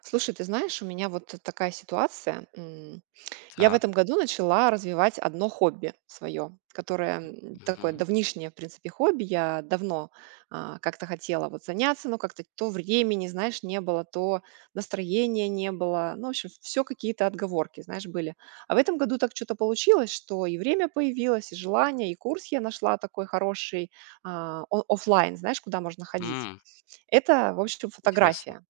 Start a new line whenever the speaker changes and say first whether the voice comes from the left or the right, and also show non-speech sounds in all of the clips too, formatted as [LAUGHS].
right: Слушай, ты знаешь, у меня вот такая ситуация. Я в этом
left: Так.
right: году начала развивать одно хобби свое, которое такое
left: Мгм.
right: давнишнее, в принципе, хобби. Я давно как-то хотела вот заняться, но как-то то времени, знаешь, не было, то настроения не было. Ну, в общем, все какие-то отговорки, знаешь, были. А в этом году так что-то получилось, что и время появилось, и желание, и курс я нашла такой хороший, оффлайн, знаешь, куда можно ходить.
left: М,
right: Это, в общем,
left: интересно.
right: фотография.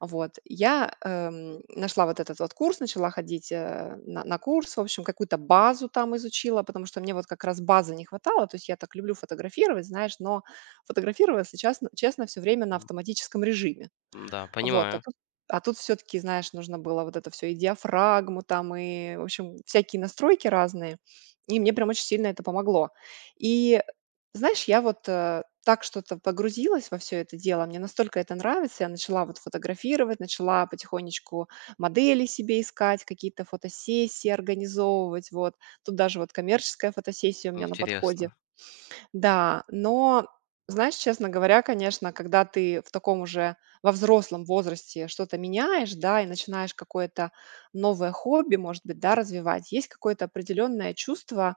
right: Вот. Я нашла вот этот вот курс, начала ходить, на курс, в общем, какую-то базу там изучила, потому что мне вот как раз базы не хватало. То есть я так люблю фотографировать, знаешь, но фотографировала, если честно, всё время на автоматическом режиме.
left: Да,
right: Вот, а
left: понимаю.
right: тут а тут всё-таки, знаешь, нужно было вот это все и диафрагму там, и, в общем, всякие настройки разные. И мне прям очень сильно это помогло. И, знаешь, я вот так что-то погрузилась во все это дело, мне настолько это нравится, я начала вот фотографировать, начала потихонечку модели себе искать, какие-то фотосессии организовывать, вот. Тут даже вот коммерческая фотосессия у меня на подходе.
left: Интересно.
right: Да, но, знаешь, честно говоря, конечно, когда ты в таком уже во взрослом возрасте что-то меняешь, да, и начинаешь какое-то новое хобби, может быть, да, развивать, есть какое-то определенное чувство,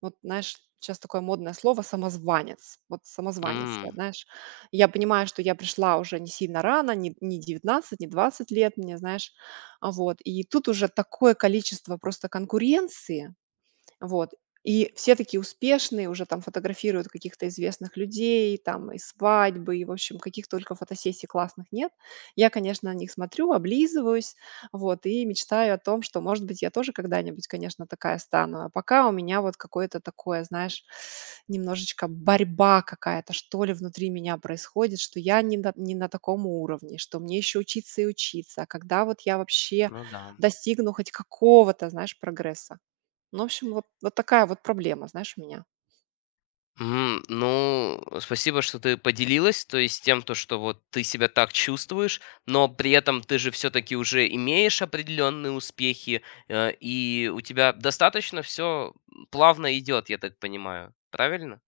right: вот, знаешь, сейчас такое модное слово — самозванец. Вот самозванец я,
left: М,
right: знаешь. Я понимаю, что я пришла уже не сильно рано, не 19, не 20 лет мне, знаешь. Вот. И тут уже такое количество просто конкуренции, вот. И все такие успешные, уже там фотографируют каких-то известных людей, там и свадьбы, и, в общем, каких только фотосессий классных нет. Я, конечно, на них смотрю, облизываюсь, вот, и мечтаю о том, что, может быть, я тоже когда-нибудь, конечно, такая стану. А пока у меня вот какое-то такое, знаешь, немножечко борьба какая-то, что ли, внутри меня происходит, что я не на таком уровне, что мне еще учиться и учиться. А когда вот я вообще
left: ну да.
right: достигну хоть какого-то, знаешь, прогресса? Ну, в общем, вот такая вот проблема, знаешь, у меня.
left: Мгм. Ну, спасибо, что ты поделилась, то есть тем, то, что вот ты себя так чувствуешь, но при этом ты же все-таки уже имеешь определенные успехи, и у тебя достаточно все плавно идет, я так понимаю. Правильно?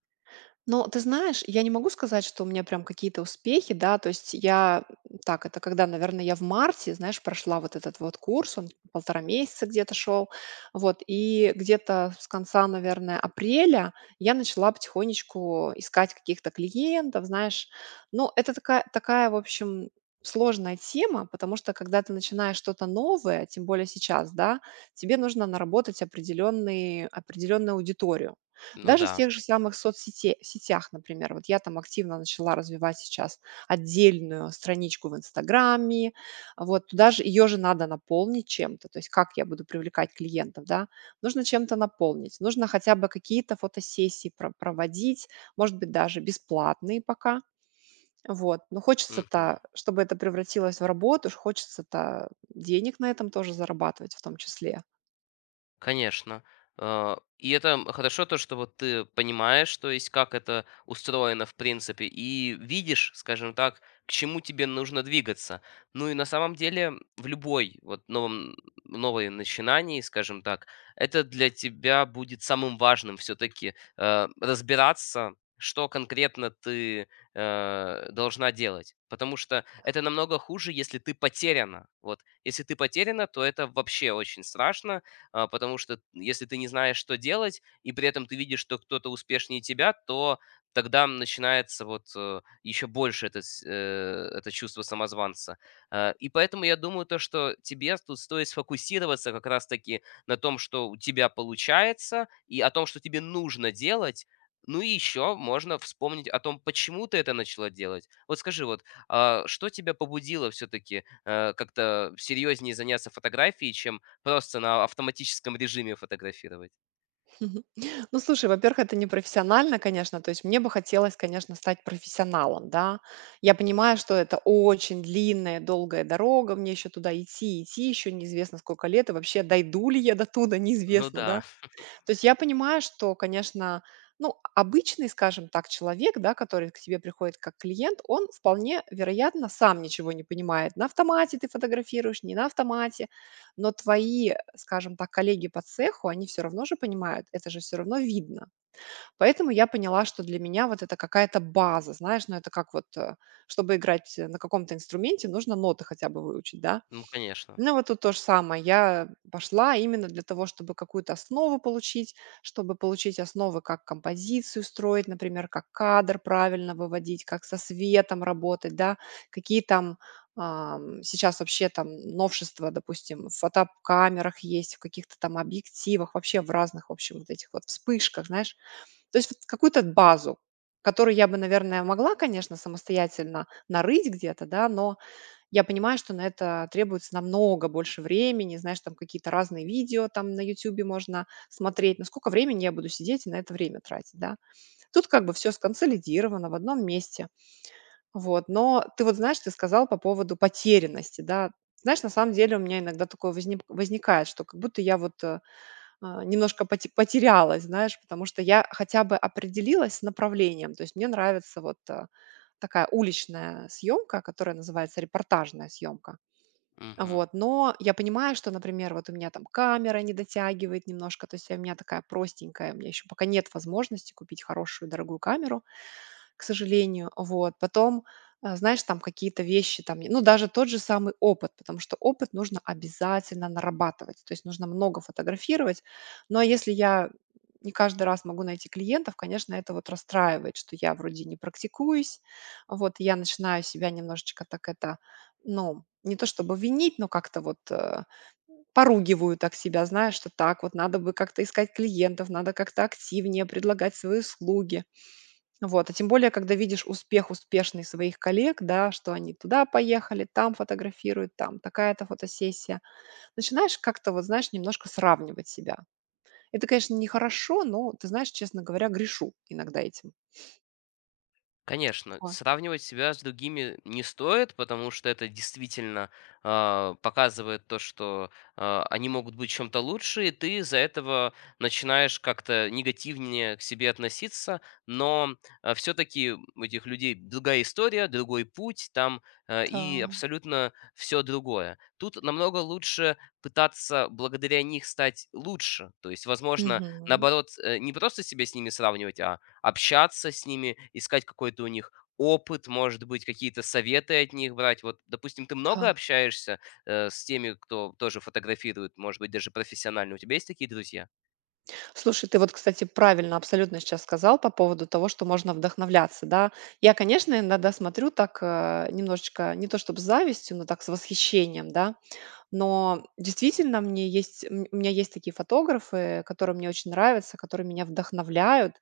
right: Но ты знаешь, я не могу сказать, что у меня прям какие-то успехи, да, то есть я так, это когда, наверное, я в марте, знаешь, прошла вот этот вот курс, он 1,5 месяца где-то шел, вот, и где-то с конца, наверное, апреля я начала потихонечку искать каких-то клиентов, знаешь, ну, это такая, в общем, сложная тема, потому что когда ты начинаешь что-то новое, тем более сейчас, да, тебе нужно наработать определенную аудиторию.
left: Ну
right: Даже в
left: да.
right: тех же самых соцсете сетях, например. Вот я там активно начала развивать сейчас отдельную страничку в "Инстаграме". Вот туда же ее же надо наполнить чем-то. То есть как я буду привлекать клиентов, да? Нужно чем-то наполнить. Нужно хотя бы какие-то фотосессии проводить, может быть, даже бесплатные пока. Вот. Но
left: Мгм.
right: хочется-то, чтобы это превратилось в работу, ж хочется-то денег на этом тоже зарабатывать в том числе.
left: Конечно. И это, хорошо то, что вот ты понимаешь, то есть как это устроено в принципе, и видишь, скажем так, к чему тебе нужно двигаться. Ну и на самом деле в любой вот новом новой начинании, скажем так, это для тебя будет самым важным все-таки разбираться, что конкретно ты должна делать. Потому что это намного хуже, если ты потеряна. Вот. Если ты потеряна, то это вообще очень страшно, потому что если ты не знаешь, что делать, и при этом ты видишь, что кто-то успешнее тебя, то тогда начинается еще больше это, это чувство самозванца. И поэтому я думаю то, что тебе тут стоит сфокусироваться как раз-таки на том, что у тебя получается, и о том, что тебе нужно делать, ну и еще можно вспомнить о том, почему ты это начала делать. Вот скажи, что тебя побудило все-таки как-то серьезнее заняться фотографией, чем просто на автоматическом режиме фотографировать.
right: [LAUGHS] Мгм. Ну, слушай, во-первых, это не профессионально, конечно. То есть мне бы хотелось, конечно, стать профессионалом, да. Я понимаю, что это очень длинная, долгая дорога, мне еще туда идти, идти, еще неизвестно сколько лет, и вообще дойду ли я до туда, [LAUGHS]
left: Ну
right: неизвестно, да.
left: да,
right: То есть я понимаю, что, конечно, ну, обычный, скажем так, человек, да, который к тебе приходит как клиент, он вполне вероятно сам ничего не понимает. На автомате ты фотографируешь, не на автомате, но твои, скажем так, коллеги по цеху, они все равно же понимают, это же все равно видно. Поэтому я поняла, что для меня вот это какая-то база, знаешь, ну это как вот, чтобы играть на каком-то инструменте, нужно ноты хотя бы выучить, да,
left: ну, конечно.
right: ну, вот тут то же самое. Я пошла именно для того, чтобы какую-то основу получить, чтобы получить основы, как композицию строить, например, как кадр правильно выводить, как со светом работать, да, какие там сейчас вообще там новшества, допустим, в фотокамерах есть, в каких-то там объективах, вообще в разных, в общем, вот этих вот вспышках, знаешь. То есть вот какую-то базу, которую я бы, наверное, могла, конечно, самостоятельно нарыть где-то, да, но я понимаю, что на это требуется намного больше времени, знаешь, там какие-то разные видео там на "Ютубе" можно смотреть. Но сколько времени я буду сидеть и на это время тратить, да? Тут как бы все сконсолидировано в одном месте. Вот, но ты вот знаешь, ты сказал по поводу потерянности, да. Знаешь, на самом деле у меня иногда такое возникает, что как будто я вот немножко потерялась, знаешь, потому что я хотя бы определилась с направлением. То есть мне нравится вот, такая уличная съемка, которая называется репортажная съемка.
left: Мгм.
right: Вот, но я понимаю, что, например, вот у меня там камера не дотягивает немножко, то есть у меня такая простенькая, у меня еще пока нет возможности купить хорошую дорогую камеру, к сожалению, вот. Потом, знаешь, там какие-то вещи, там, ну, даже тот же самый опыт, потому что опыт нужно обязательно нарабатывать, то есть нужно много фотографировать. Но если я не каждый раз могу найти клиентов, конечно, это вот расстраивает, что я вроде не практикуюсь, вот, и я начинаю себя немножечко так это, ну, не то чтобы винить, но как-то вот поругиваю так себя, знаешь, что так вот надо бы как-то искать клиентов, надо как-то активнее предлагать свои услуги. Вот, а тем более, когда видишь успех успешный своих коллег, да, что они туда поехали, там фотографируют, там такая-то фотосессия. Начинаешь как-то, вот знаешь, немножко сравнивать себя. Это, конечно, нехорошо, но, ты знаешь, честно говоря, грешу иногда этим.
left: Конечно,
right: Вот,
left: сравнивать себя с другими не стоит, потому что это действительно показывает то, что они могут быть чем-то лучше, и ты из-за этого начинаешь как-то негативнее к себе относиться, но все-таки у этих людей другая история, другой путь там, и
right: да.
left: абсолютно все другое. Тут намного лучше пытаться благодаря них стать лучше, то есть, возможно,
right: Мгм.
left: наоборот, не просто себя с ними сравнивать, а общаться с ними, искать какой-то у них опыт, может быть, какие-то советы от них брать. Вот, допустим, ты много
right: Да.
left: общаешься, с теми, кто тоже фотографирует, может быть, даже профессионально. У тебя есть такие друзья?
right: Слушай, ты вот, кстати, правильно абсолютно сейчас сказал по поводу того, что можно вдохновляться, да. Я, конечно, иногда смотрю так, немножечко, не то чтобы с завистью, но так с восхищением, да. Но действительно, мне есть, у меня есть такие фотографы, которые мне очень нравятся, которые меня вдохновляют.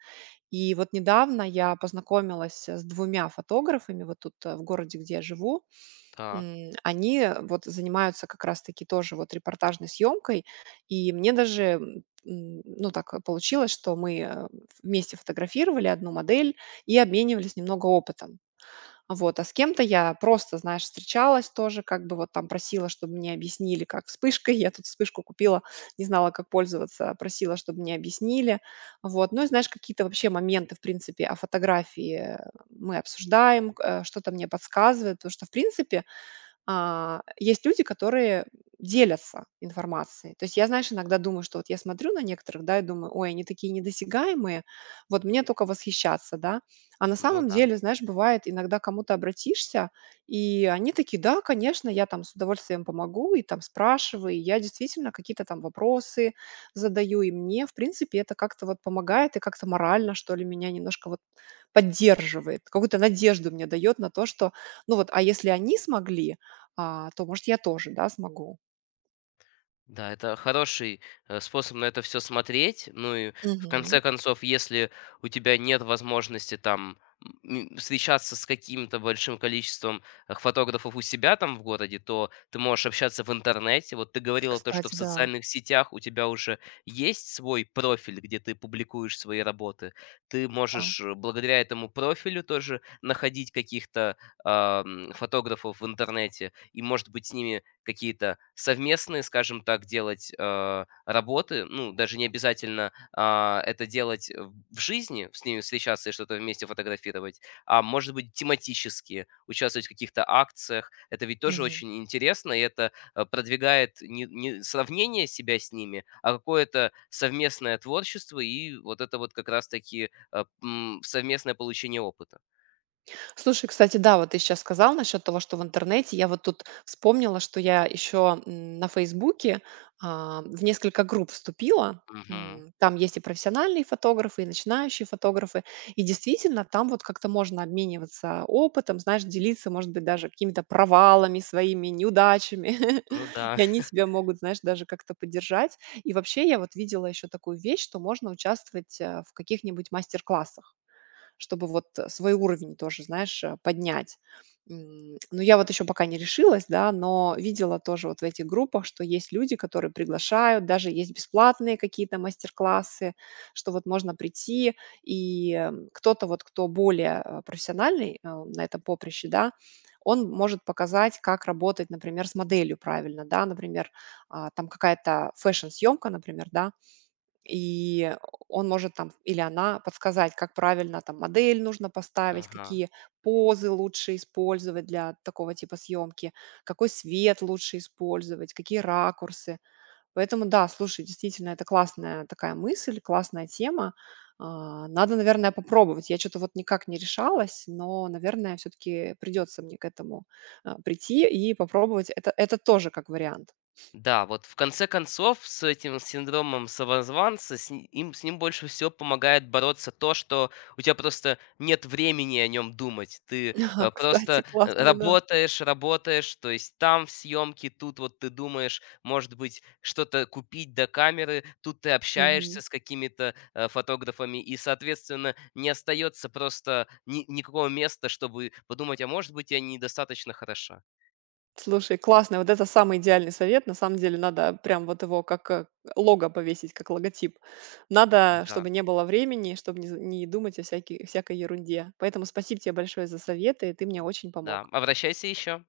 right: И вот недавно я познакомилась с двумя фотографами вот тут в городе, где я живу.
left: Так,
right: Они вот занимаются как раз-таки тоже вот репортажной съемкой. И мне даже, ну так получилось, что мы вместе фотографировали одну модель и обменивались немного опытом. Вот, а с кем-то я просто, знаешь, встречалась тоже, как бы вот там просила, чтобы мне объяснили, как вспышкой. [LAUGHS] Я тут вспышку купила, не знала, как пользоваться, просила, чтобы мне объяснили. Вот, ну и знаешь, какие-то вообще моменты, в принципе, о фотографии мы обсуждаем, что-то мне подсказывает, потому что, в принципе, есть люди, которые делятся информацией. То есть я, знаешь, иногда думаю, что вот я смотрю на некоторых, да, и думаю, ой, они такие недосягаемые, вот мне только восхищаться, да. А на
left: ну
right: самом
left: да.
right: деле, знаешь, бывает, иногда кому-то обратишься, и они такие: да, конечно, я там с удовольствием помогу, и там спрашиваю, и я действительно какие-то там вопросы задаю, и мне, в принципе, это как-то вот помогает, и как-то морально, что ли, меня немножко вот поддерживает, какую-то надежду мне дает на то, что, ну вот, а если они смогли, то, может, я тоже, да, смогу.
left: Да, это хороший, способ на это все смотреть. Ну и в конце
right: Мгм.
left: концов, если у тебя нет возможности там, м, встречаться с каким-то большим количеством, фотографов у себя там в городе, то ты можешь общаться в интернете. Вот ты говорила то, что в
right: Кстати, да,
left: социальных сетях у тебя уже есть свой профиль, где ты публикуешь свои работы. Ты
right: да.
left: можешь, благодаря этому профилю тоже находить каких-то, фотографов в интернете и, может быть, с ними какие-то совместные, скажем так, делать, работы. Ну, даже не обязательно, это делать в жизни, с ними встречаться и что-то вместе фотографировать, а может быть, тематические, участвовать в каких-то акциях. Это ведь тоже
right: Мгм.
left: очень интересно, и это, продвигает не сравнение себя с ними, а какое-то совместное творчество и вот это вот как раз таки, совместное получение опыта.
right: Слушай, кстати, да, вот ты сейчас сказал насчет того, что в интернете. Я вот тут вспомнила, что я еще на Фейсбуке в несколько групп вступила.
left: Мгм.
right: Там есть и профессиональные фотографы, и начинающие фотографы. И действительно, там вот как-то можно обмениваться опытом, знаешь, делиться, может быть, даже какими-то провалами своими, неудачами.
left: Ну
right: [LAUGHS]
left: да.
right: И они
left: [LAUGHS]
right: тебя могут, знаешь, даже как-то поддержать. И вообще я вот видела еще такую вещь, что можно участвовать в каких-нибудь мастер-классах, чтобы вот, свой уровень тоже, знаешь, поднять. Но я вот еще пока не решилась, да, но видела тоже вот в этих группах, что есть люди, которые приглашают, даже есть бесплатные какие-то мастер-классы, что вот можно прийти, и, кто-то вот, кто более, профессиональный, на этом поприще, да, он может показать, как работать, например, с моделью правильно, да, например, там какая-то фэшн-съемка, например, да, и он может там, или она, подсказать, как правильно там модель нужно поставить,
left: Ага.
right: какие позы лучше использовать для такого типа съемки, какой свет лучше использовать, какие ракурсы. Поэтому да, слушай, действительно, это классная такая мысль, классная тема. Надо, наверное, попробовать. Я что-то вот никак не решалась, но, наверное, все-таки придется мне к этому прийти и попробовать. Это тоже как вариант.
left: Да, вот в конце концов с этим синдромом самозванца с ни им с ним больше всего помогает бороться то, что у тебя просто нет времени о нем думать. Ты,
right: [LAUGHS] Кстати,
left: просто,
right: классно, да.
left: работаешь, работаешь, то есть там в съемке, тут вот ты думаешь, может быть, что-то купить до камеры, тут ты
right: Мгм.
left: общаешься с какими-то, фотографами, и, соответственно, не остается просто ни никакого места, чтобы подумать: "А может быть, я недостаточно хороша".
right: Слушай, классно. Вот это самый идеальный совет. На самом деле надо прям вот его как лого повесить, как логотип. Надо,
left: Да,
right: чтобы не было времени, чтобы не думать о всякой, всякой ерунде. Поэтому спасибо тебе большое за советы. Ты мне очень
left: да.
right: помог.
left: Обращайся еще.